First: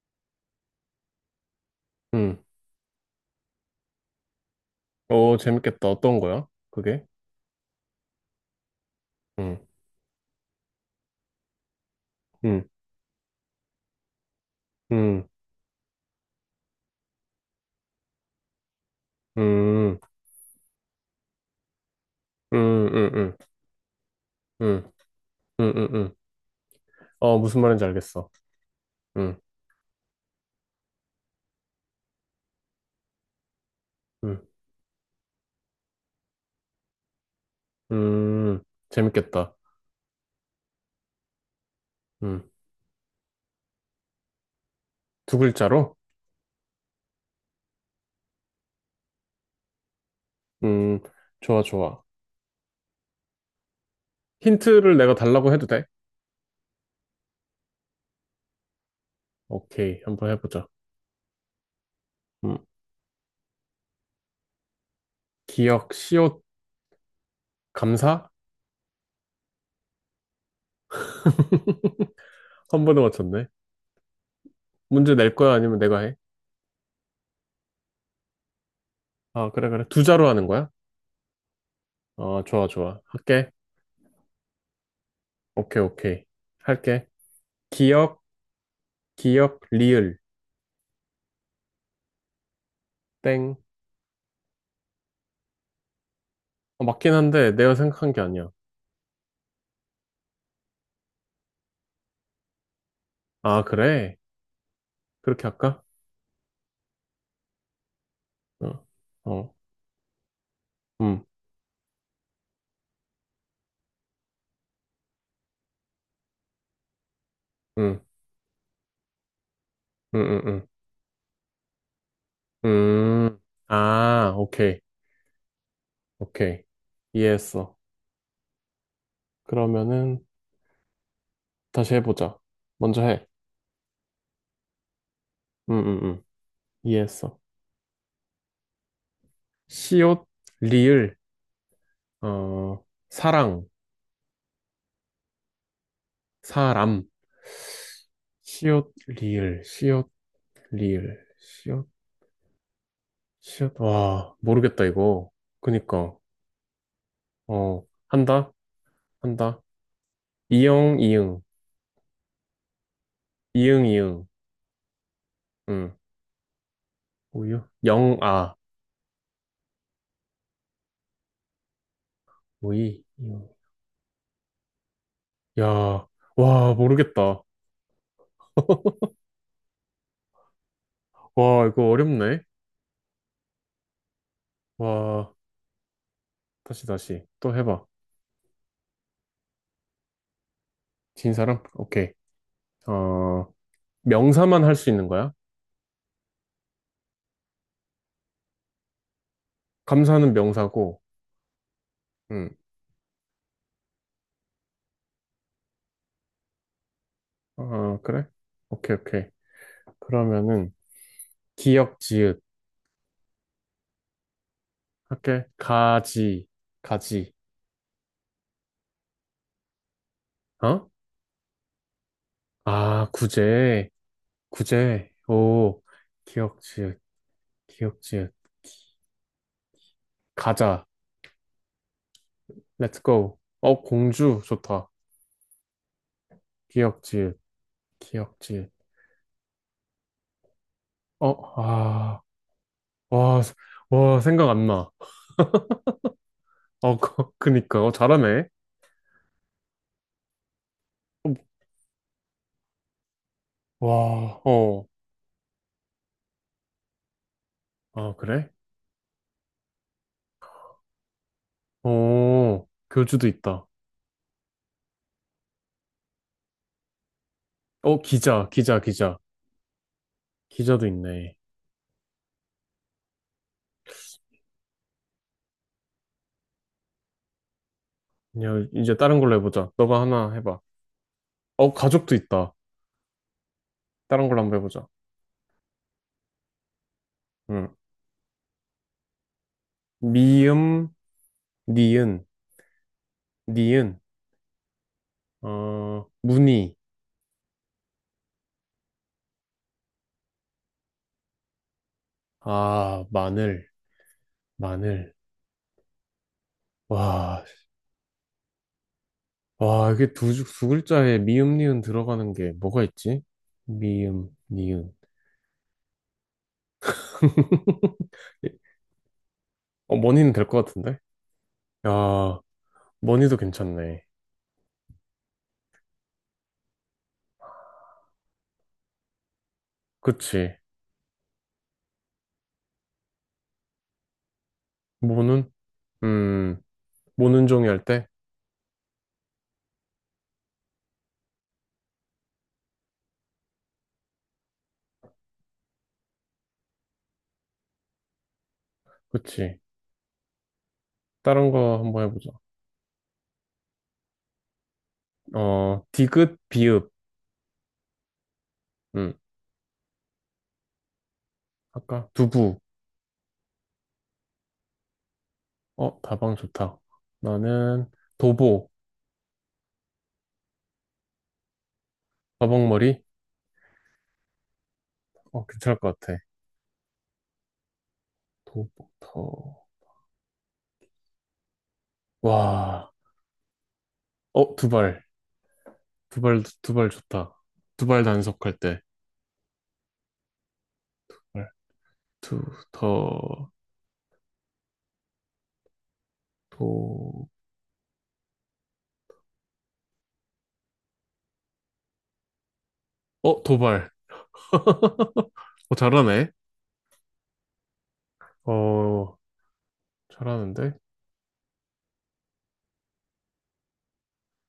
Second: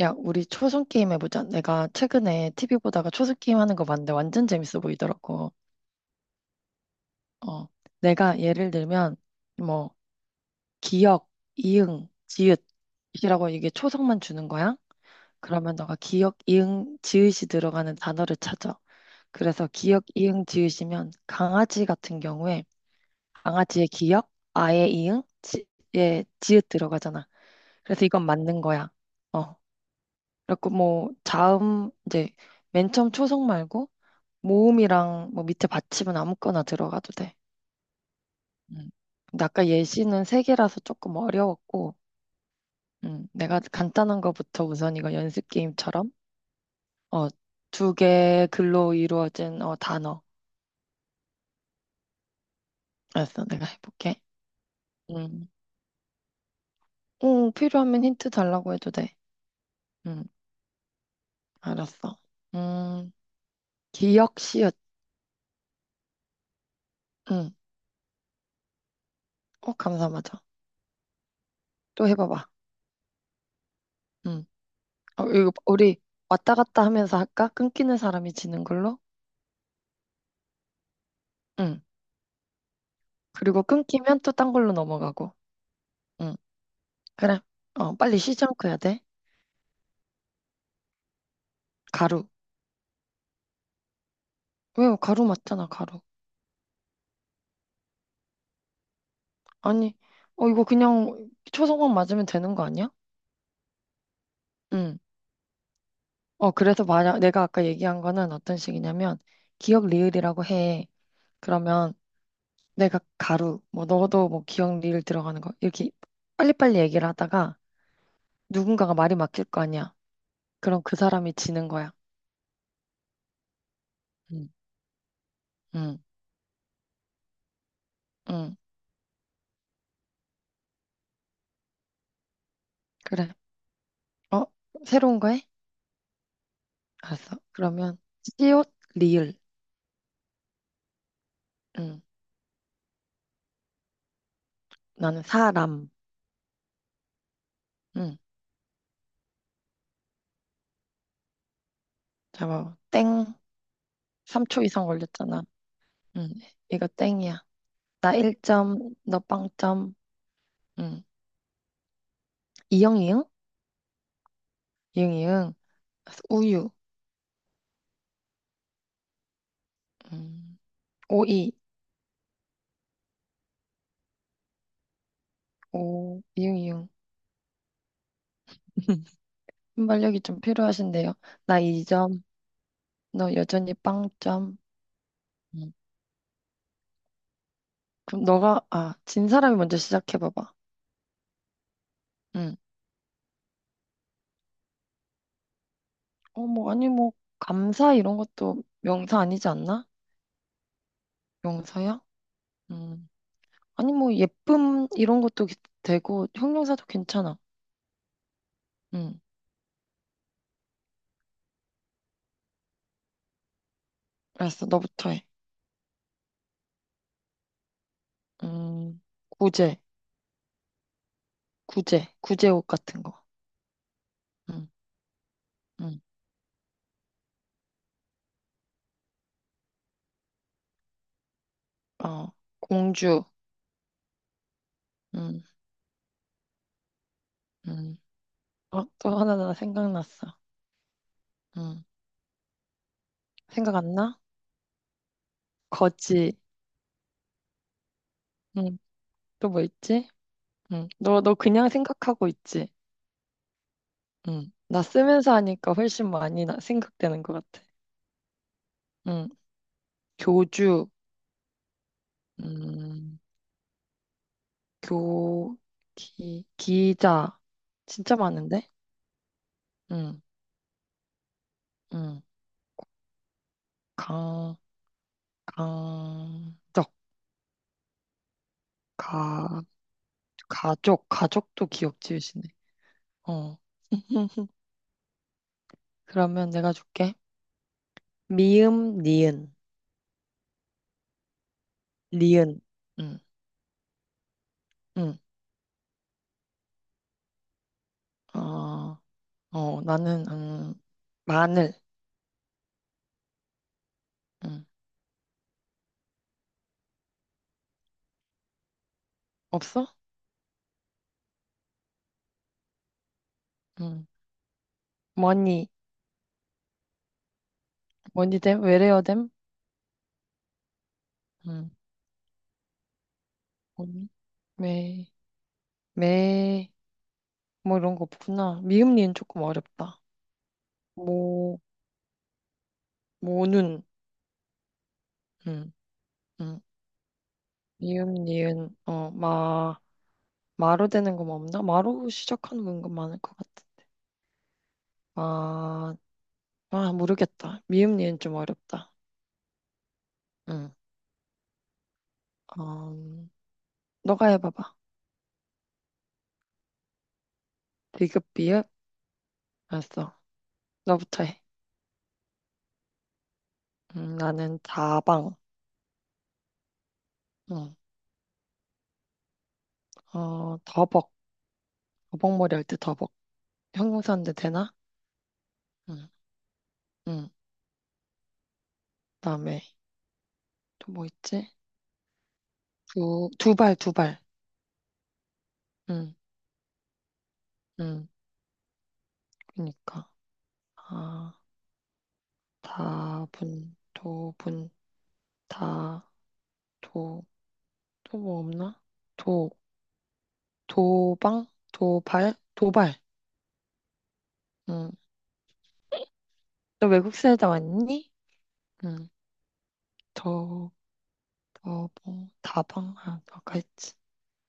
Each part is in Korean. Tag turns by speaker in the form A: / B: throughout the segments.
A: 야, 우리 초성 게임 해보자. 내가
B: 음.
A: 최근에 TV 보다가 초성 게임 하는 거 봤는데 완전 재밌어
B: 오,
A: 보이더라고.
B: 재밌겠다. 어떤 거야? 그게?
A: 어, 내가 예를 들면
B: 음.
A: 뭐 기역, 이응,
B: 음.
A: 지읒이라고 이게 초성만 주는 거야.
B: 음.
A: 그러면 너가 기역, 이응, 지읒이 들어가는 단어를 찾아. 그래서
B: 음.
A: 기역, 이응, 지읒이면 강아지 같은 경우에
B: 음. 음. 음.
A: 강아지의 기역,
B: 음.
A: 아의 이응,
B: 음. 음. 음.
A: 지의 지읒 들어가잖아.
B: 어, 무슨 말인지
A: 그래서 이건
B: 알겠어.
A: 맞는 거야.
B: 음.
A: 어, 그리고 뭐 자음 이제 맨 처음 초성 말고
B: 음.
A: 모음이랑 뭐 밑에 받침은 아무거나 들어가도 돼.
B: 음.
A: 음. 근데
B: 재밌겠다.
A: 아까 예시는 세 개라서 조금 어려웠고,
B: 음.
A: 내가 간단한 거부터 우선 이거
B: 두
A: 연습
B: 글자로?
A: 게임처럼 어, 두 개 글로 이루어진 단어.
B: 음. 좋아, 좋아.
A: 알았어, 내가 해볼게.
B: 힌트를 내가
A: 음,
B: 달라고 해도 돼?
A: 응, 필요하면 힌트 달라고 해도 돼.
B: 오케이.
A: 음,
B: 한번 해보자.
A: 알았어.
B: 음.
A: 음, 기억시읒.
B: 기억, 시옷,
A: 음,
B: 감사?
A: 어, 감사하죠. 또 해봐봐.
B: 한 번에 맞췄네.
A: 음,
B: 문제
A: 어,
B: 낼
A: 이거
B: 거야? 아니면 내가
A: 우리
B: 해?
A: 왔다 갔다 하면서 할까? 끊기는 사람이 지는 걸로?
B: 아, 그래, 그래. 두 자로 하는 거야?
A: 음.
B: 아, 좋아, 좋아. 할게.
A: 그리고 끊기면 또 딴 걸로 넘어가고.
B: 오케이, 오케이.
A: 응,
B: 할게.
A: 그래. 어, 빨리
B: 기억,
A: 쉬지 않고 해야 돼.
B: 기억, 리을,
A: 가루.
B: 땡.
A: 왜요? 가루 맞잖아, 가루.
B: 어, 맞긴 한데 내가 생각한 게 아니야.
A: 아니, 어, 이거 그냥 초성만 맞으면 되는 거 아니야?
B: 아, 그래?
A: 응.
B: 그렇게 할까?
A: 어, 그래서 만약 내가 아까 얘기한 거는 어떤
B: 어,
A: 식이냐면,
B: 어,
A: 기억 리을이라고 해.
B: 음,
A: 그러면 내가 가루, 뭐, 너도 뭐 기억 리을 들어가는 거, 이렇게 빨리빨리 얘기를 하다가
B: 음,
A: 누군가가 말이 막힐 거 아니야.
B: 음, 음,
A: 그럼 그 사람이 지는 거야.
B: 음. 음. 아,
A: 응,
B: 오케이,
A: 응,
B: 오케이. 이해했어.
A: 응.
B: 그러면은 다시 해보자. 먼저 해.
A: 그래. 어, 새로운 거 해?
B: 음, 음, 음.
A: 알았어.
B: 이해했어.
A: 그러면 시옷 리을.
B: 시옷, 리을,
A: 응.
B: 어, 사랑,
A: 나는 사람.
B: 사람.
A: 응.
B: 시옷, 리을, 시옷, 리을, 시옷,
A: 잡아. 땡.
B: 시옷. 와,
A: 3초
B: 모르겠다,
A: 이상
B: 이거.
A: 걸렸잖아.
B: 그니까,
A: 응. 이거 땡이야.
B: 어,
A: 나
B: 한다?
A: 1점, 너
B: 한다.
A: 0점.
B: 이용
A: 응.
B: 이응,
A: 이응 이응?
B: 이응, 이응,
A: 이응 이응.
B: 응,
A: 우유.
B: 우유, 영, 아,
A: 응. 오이.
B: 우이, 이응. 야,
A: 오. 이응
B: 와,
A: 이응.
B: 모르겠다.
A: 순발력이 좀 필요하신데요. 나
B: 와, 이거
A: 2점.
B: 어렵네.
A: 너 여전히 0점.
B: 와,
A: 응.
B: 다시, 다시. 또 해봐.
A: 그럼 너가 아, 진 사람이 먼저 시작해 봐봐.
B: 진 사람? 오케이.
A: 응.
B: 어, 명사만 할 수 있는 거야?
A: 어, 뭐 아니 뭐 감사 이런 것도 명사 아니지 않나?
B: 감사는 명사고,
A: 명사야?
B: 응.
A: 음. 아니 뭐 예쁨 이런 것도 되고 형용사도 괜찮아.
B: 어, 그래? 오케이,
A: 음.
B: 오케이. 그러면은, 기역, 지읒.
A: 알았어. 너부터 해.
B: 할게. 가지, 가지.
A: 음. 구제,
B: 어?
A: 구제, 구제옷 같은
B: 아,
A: 거.
B: 구제,
A: 음.
B: 구제. 오,
A: 음.
B: 기역, 지읒, 기역, 지읒. 가자.
A: 어.
B: Let's
A: 공주.
B: go. 어, 공주 좋다.
A: 음.
B: 기역지읒,
A: 음.
B: 기역지읒.
A: 어, 또 하나 나 생각났어.
B: 어,
A: 음.
B: 아, 와,
A: 생각 안 나?
B: 와, 생각 안 나.
A: 거지.
B: 어, 그니까. 어, 잘하네.
A: 음. 또 뭐 있지? 음.
B: 어,
A: 너 그냥 생각하고 있지?
B: 와,
A: 음. 나
B: 어,
A: 쓰면서 하니까 훨씬 많이 생각되는 것 같아.
B: 아, 그래?
A: 음. 교주.
B: 어,
A: 음.
B: 교주도 있다.
A: 교, 기자.
B: 어,
A: 진짜
B: 기자,
A: 많은데?
B: 기자, 기자.
A: 응,
B: 기자도 있네.
A: 응. 강, 강적,
B: 그냥 이제 다른 걸로
A: 가,
B: 해보자. 너가 하나 해봐.
A: 가족, 가족도
B: 어,
A: 기억
B: 가족도
A: 지으시네.
B: 있다.
A: 어,
B: 다른 걸로 한번 해보자.
A: 그러면 내가 줄게.
B: 응.
A: 미음, 니은,
B: 미음, 니은,
A: 리은. 응,
B: 니은,
A: 응.
B: 어, 무늬.
A: 어, 어, 나는, 마늘.
B: 아, 마늘,
A: 응.
B: 마늘. 와.
A: 없어?
B: 와, 이게 두 글자에 미음, 니은 들어가는 게 뭐가 있지?
A: 응.
B: 미음, 니은.
A: 머니, 머니댐? 외래어댐?
B: 어, 머니는 될 것 같은데?
A: 응.
B: 야, 머니도 괜찮네.
A: 머니? 매, 매, 뭐 이런 거 없구나. 미음, 니은 조금 어렵다.
B: 그치.
A: 모, 모눈,
B: 모는?
A: 음, 음,
B: 음, 모는 종이 할 때?
A: 미음, 니은, 어, 마, 마로 되는 거뭐 없나? 마로 시작하는 건 많을 것 같아. 마, 아, 모르겠다. 미음, 니은 좀 어렵다.
B: 그치.
A: 응,
B: 다른 거 한번 해보자.
A: 음, 너가 해봐봐.
B: 어, 디귿, 비읍.
A: 비읍, 비읍?
B: 음,
A: 알았어. 너부터 해.
B: 아까 두부.
A: 나는 다방.
B: 어, 다방 좋다.
A: 응,
B: 나는 도보.
A: 어, 더벅. 더벅머리 할 때
B: 다방머리?
A: 더벅. 형용사인데 되나?
B: 어, 괜찮을 것
A: 응,
B: 같아.
A: 응.
B: 도보,
A: 그다음에
B: 더.
A: 또 뭐 있지?
B: 와,
A: 두, 두발, 두발.
B: 어, 두발.
A: 응,
B: 두발, 두발 좋다. 두발
A: 응.
B: 단속할 때.
A: 그니까. 아.
B: 발. 두, 더,
A: 다분, 도분, 다, 도,
B: 도,
A: 또 뭐 없나? 도, 도방, 도발, 도발.
B: 어, 도발.
A: 응.
B: 어, 잘하네.
A: 너 외국 살다 왔니? 응.
B: 어,
A: 더,
B: 잘하는데?
A: 더, 뭐, 다방, 아, 아까 했지.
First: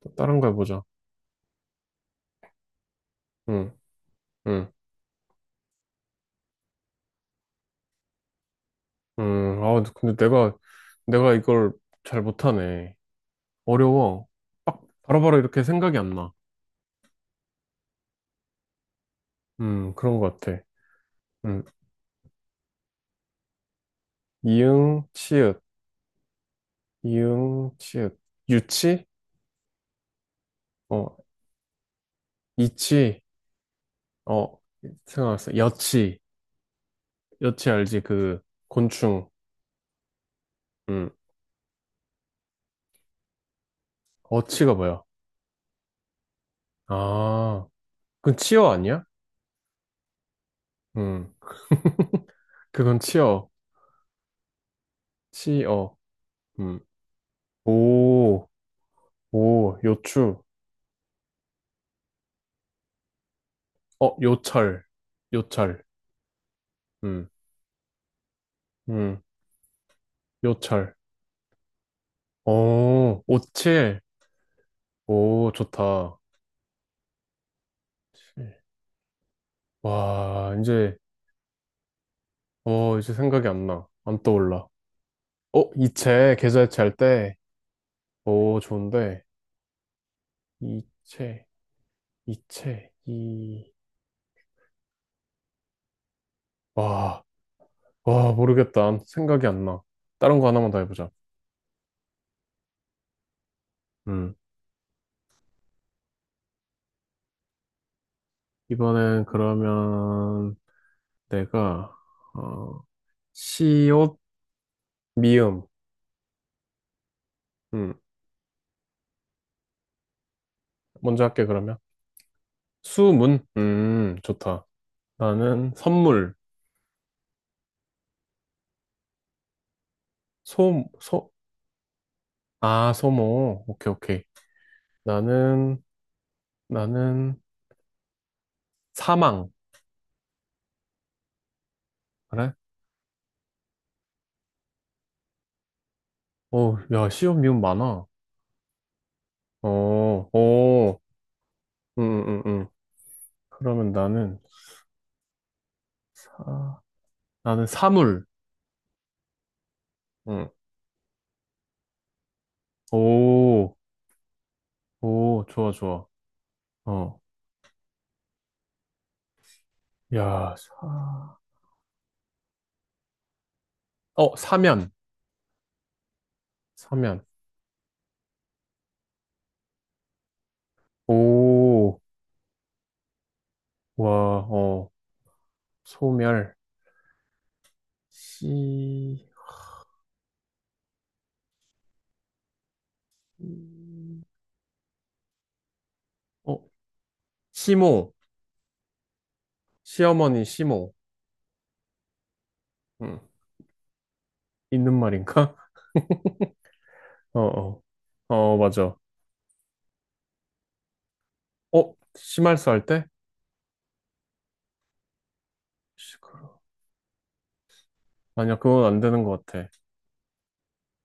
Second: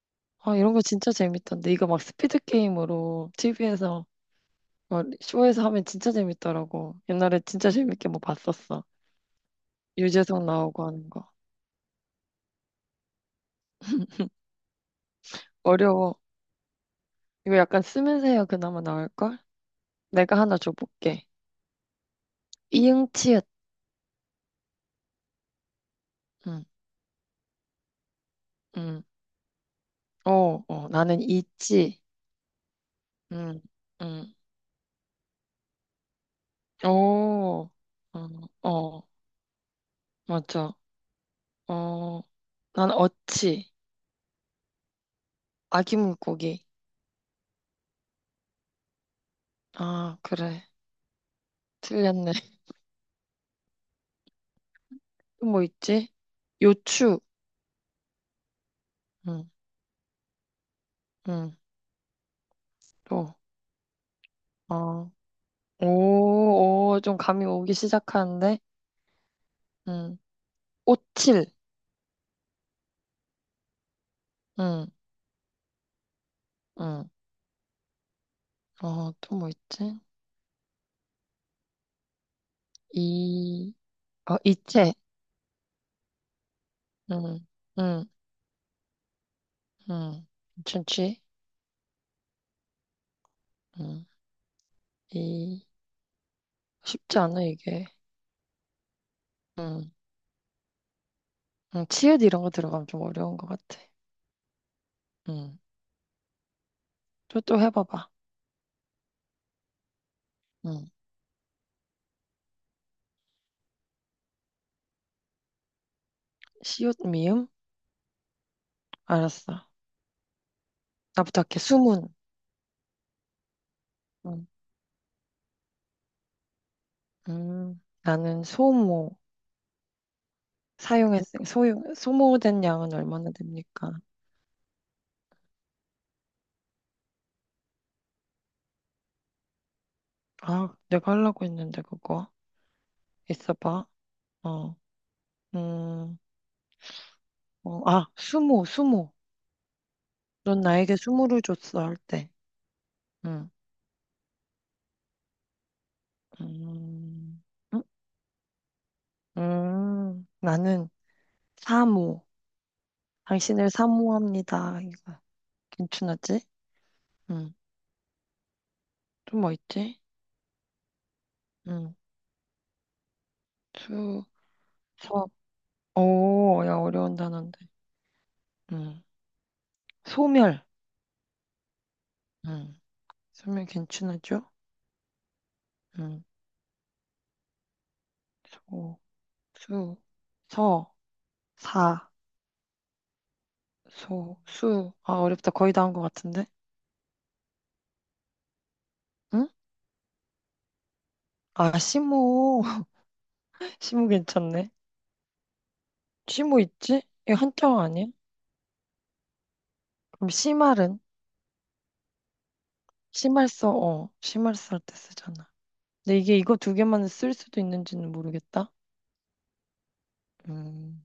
B: 또 다른 거
A: 아, 이런 거
B: 해보자.
A: 진짜 재밌던데. 이거 막 스피드 게임으로
B: 응,
A: TV에서,
B: 응,
A: 막 쇼에서 하면 진짜 재밌더라고. 옛날에 진짜 재밌게 뭐 봤었어.
B: 응. 아, 근데
A: 유재석
B: 내가,
A: 나오고 하는 거.
B: 이걸 잘 못하네. 어려워. 빡, 바로바로 이렇게 생각이 안
A: 어려워.
B: 나.
A: 이거 약간 쓰면서 해야 그나마 나올걸?
B: 그런 것
A: 내가 하나
B: 같아.
A: 줘볼게.
B: 음,
A: 이응치읓.
B: 이응, 치읓.
A: 응.
B: 이응, 치읓.
A: 응.
B: 유치?
A: 어, 어,
B: 어,
A: 나는 있지.
B: 이치.
A: 응, 응.
B: 어, 생각났어. 여치. 여치
A: 오,
B: 알지?
A: 어,
B: 그,
A: 어,
B: 곤충.
A: 맞아.
B: 음.
A: 어, 난 어치.
B: 어치가 뭐야?
A: 아기 물고기.
B: 아, 그건 치어 아니야?
A: 아, 그래.
B: 음,
A: 틀렸네.
B: 그건 치어,
A: 또 뭐
B: 치어,
A: 있지?
B: 음,
A: 요추.
B: 오,
A: 응,
B: 오, 요추,
A: 응, 또.
B: 어, 요철,
A: 어,
B: 요철,
A: 오, 오, 좀
B: 음,
A: 감이 오기 시작하는데?
B: 음,
A: 응.
B: 요철,
A: 오칠.
B: 오, 오칠,
A: 응,
B: 오, 좋다.
A: 응.
B: 칠.
A: 어, 또 뭐 있지?
B: 와, 이제, 어, 이제 생각이 안
A: 이,
B: 나. 안
A: 어,
B: 떠올라.
A: 이체.
B: 어, 이체, 계좌이체 할 때,
A: 응, 응,
B: 오, 좋은데,
A: 응. 괜찮지?
B: 이체, 이체, 이,
A: 응, 이. 쉽지
B: 와.
A: 않아, 이게.
B: 와, 모르겠다. 생각이 안 나.
A: 음,
B: 다른 거 하나만 더 해보자.
A: 치읓 이런 거 들어가면 좀 어려운 것 같아.
B: 음.
A: 음, 또, 또 해봐봐.
B: 이번엔 그러면
A: 음,
B: 내가, 어, 시옷, 미음.
A: 시옷 미음?
B: 음.
A: 알았어.
B: 먼저
A: 나부터
B: 할게,
A: 할게.
B: 그러면.
A: 수문.
B: 수문.
A: 음,
B: 좋다. 나는 선물.
A: 나는 소모.
B: 소, 소,
A: 소모된
B: 아,
A: 양은 얼마나
B: 소모. 오케이,
A: 됩니까?
B: 오케이. 나는, 나는 사망.
A: 아, 내가 하려고 했는데, 그거.
B: 그래?
A: 있어봐. 어, 음,
B: 오, 야, 시옷, 미음
A: 어,
B: 많아.
A: 아, 수모, 수모.
B: 어,
A: 넌 나에게
B: 오,
A: 수모를 줬어, 할
B: 음,
A: 때.
B: 음, 음.
A: 음,
B: 그러면 나는 사,
A: 음,
B: 나는
A: 음,
B: 사물. 응.
A: 나는 사모. 당신을
B: 오.
A: 사모합니다. 이거.
B: 오, 좋아, 좋아.
A: 괜찮았지?
B: 어.
A: 응. 또 뭐 있지?
B: 야, 사,
A: 응. 수,
B: 어, 사면.
A: 서, 오, 야, 어려운
B: 사면.
A: 단어인데. 응. 소멸.
B: 오,
A: 응. 소멸 괜찮았죠.
B: 와, 어,
A: 응.
B: 소멸.
A: 소,
B: 시,
A: 수, 서, 사,
B: 음,
A: 소, 수. 아, 어렵다. 거의 다 한 것 같은데?
B: 어, 시모.
A: 응?
B: 시어머니 시모.
A: 아, 시모.
B: 응.
A: 시모 괜찮네.
B: 있는 말인가?
A: 시모 있지? 이거
B: 어,
A: 한자어
B: 어.
A: 아니야?
B: 어, 맞아.
A: 그럼 시말은?
B: 어, 심할수 할 때?
A: 시말서, 어. 시말서 할 때 쓰잖아. 근데 이게 이거
B: 시끄러.
A: 두 개만 쓸 수도 있는지는
B: 아니야,
A: 모르겠다.
B: 그건 안 되는 것 같아.
A: 음.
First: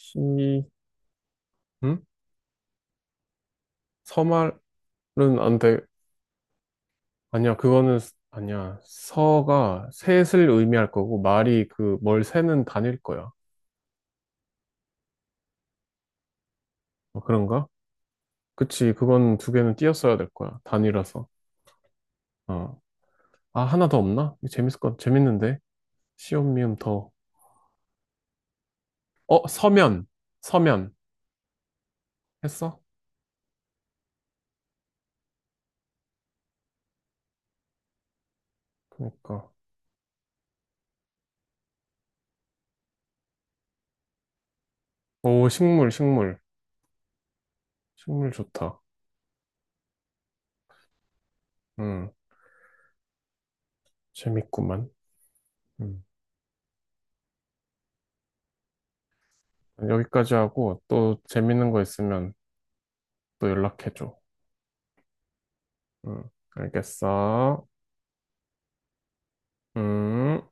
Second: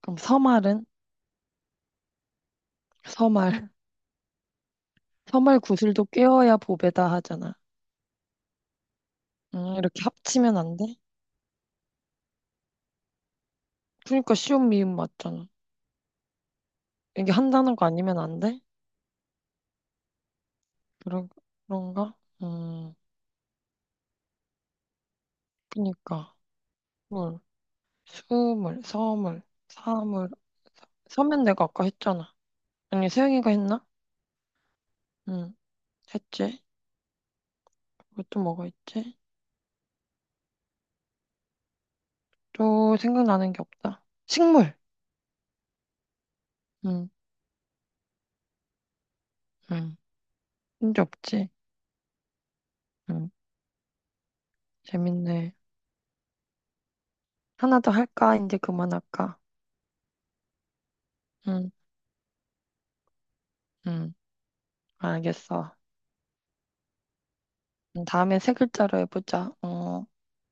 A: 그럼 서말은?
B: 응?
A: 서말.
B: 서말은 안
A: 서말
B: 돼.
A: 구슬도 꿰어야 보배다 하잖아.
B: 아니야, 그거는, 아니야. 서가
A: 이렇게
B: 셋을
A: 합치면 안 돼?
B: 의미할 거고, 말이 그, 뭘 세는 단일 거야.
A: 그러니까 쉬운 미음 맞잖아.
B: 어,
A: 이게 한
B: 그런가?
A: 단어가 아니면 안 돼?
B: 그치, 그건 두 개는 띄었어야 될 거야. 단위라서.
A: 그런, 그런가?
B: 어.
A: 음,
B: 아, 하나 더 없나? 이거 재밌을 것, 재밌는데?
A: 그니까.
B: 시옷, 미음, 더.
A: 물, 수물,
B: 어,
A: 서물,
B: 서면.
A: 사물.
B: 서면.
A: 서면 내가 아까 했잖아.
B: 했어?
A: 아니, 세영이가 했나? 응, 했지. 그것도 뭐가 있지?
B: 그니까.
A: 또 생각나는 게 없다. 식물!
B: 오, 식물, 식물.
A: 응,
B: 식물 좋다.
A: 응. 문제 없지?
B: 음,
A: 응,
B: 재밌구만.
A: 재밌네.
B: 음.
A: 하나 더 할까? 이제 그만할까?
B: 여기까지 하고, 또 재밌는
A: 응,
B: 거 있으면 또
A: 응,
B: 연락해줘.
A: 알겠어.
B: 음, 알겠어.
A: 다음에 세 글자로 해보자. 어,
B: 음.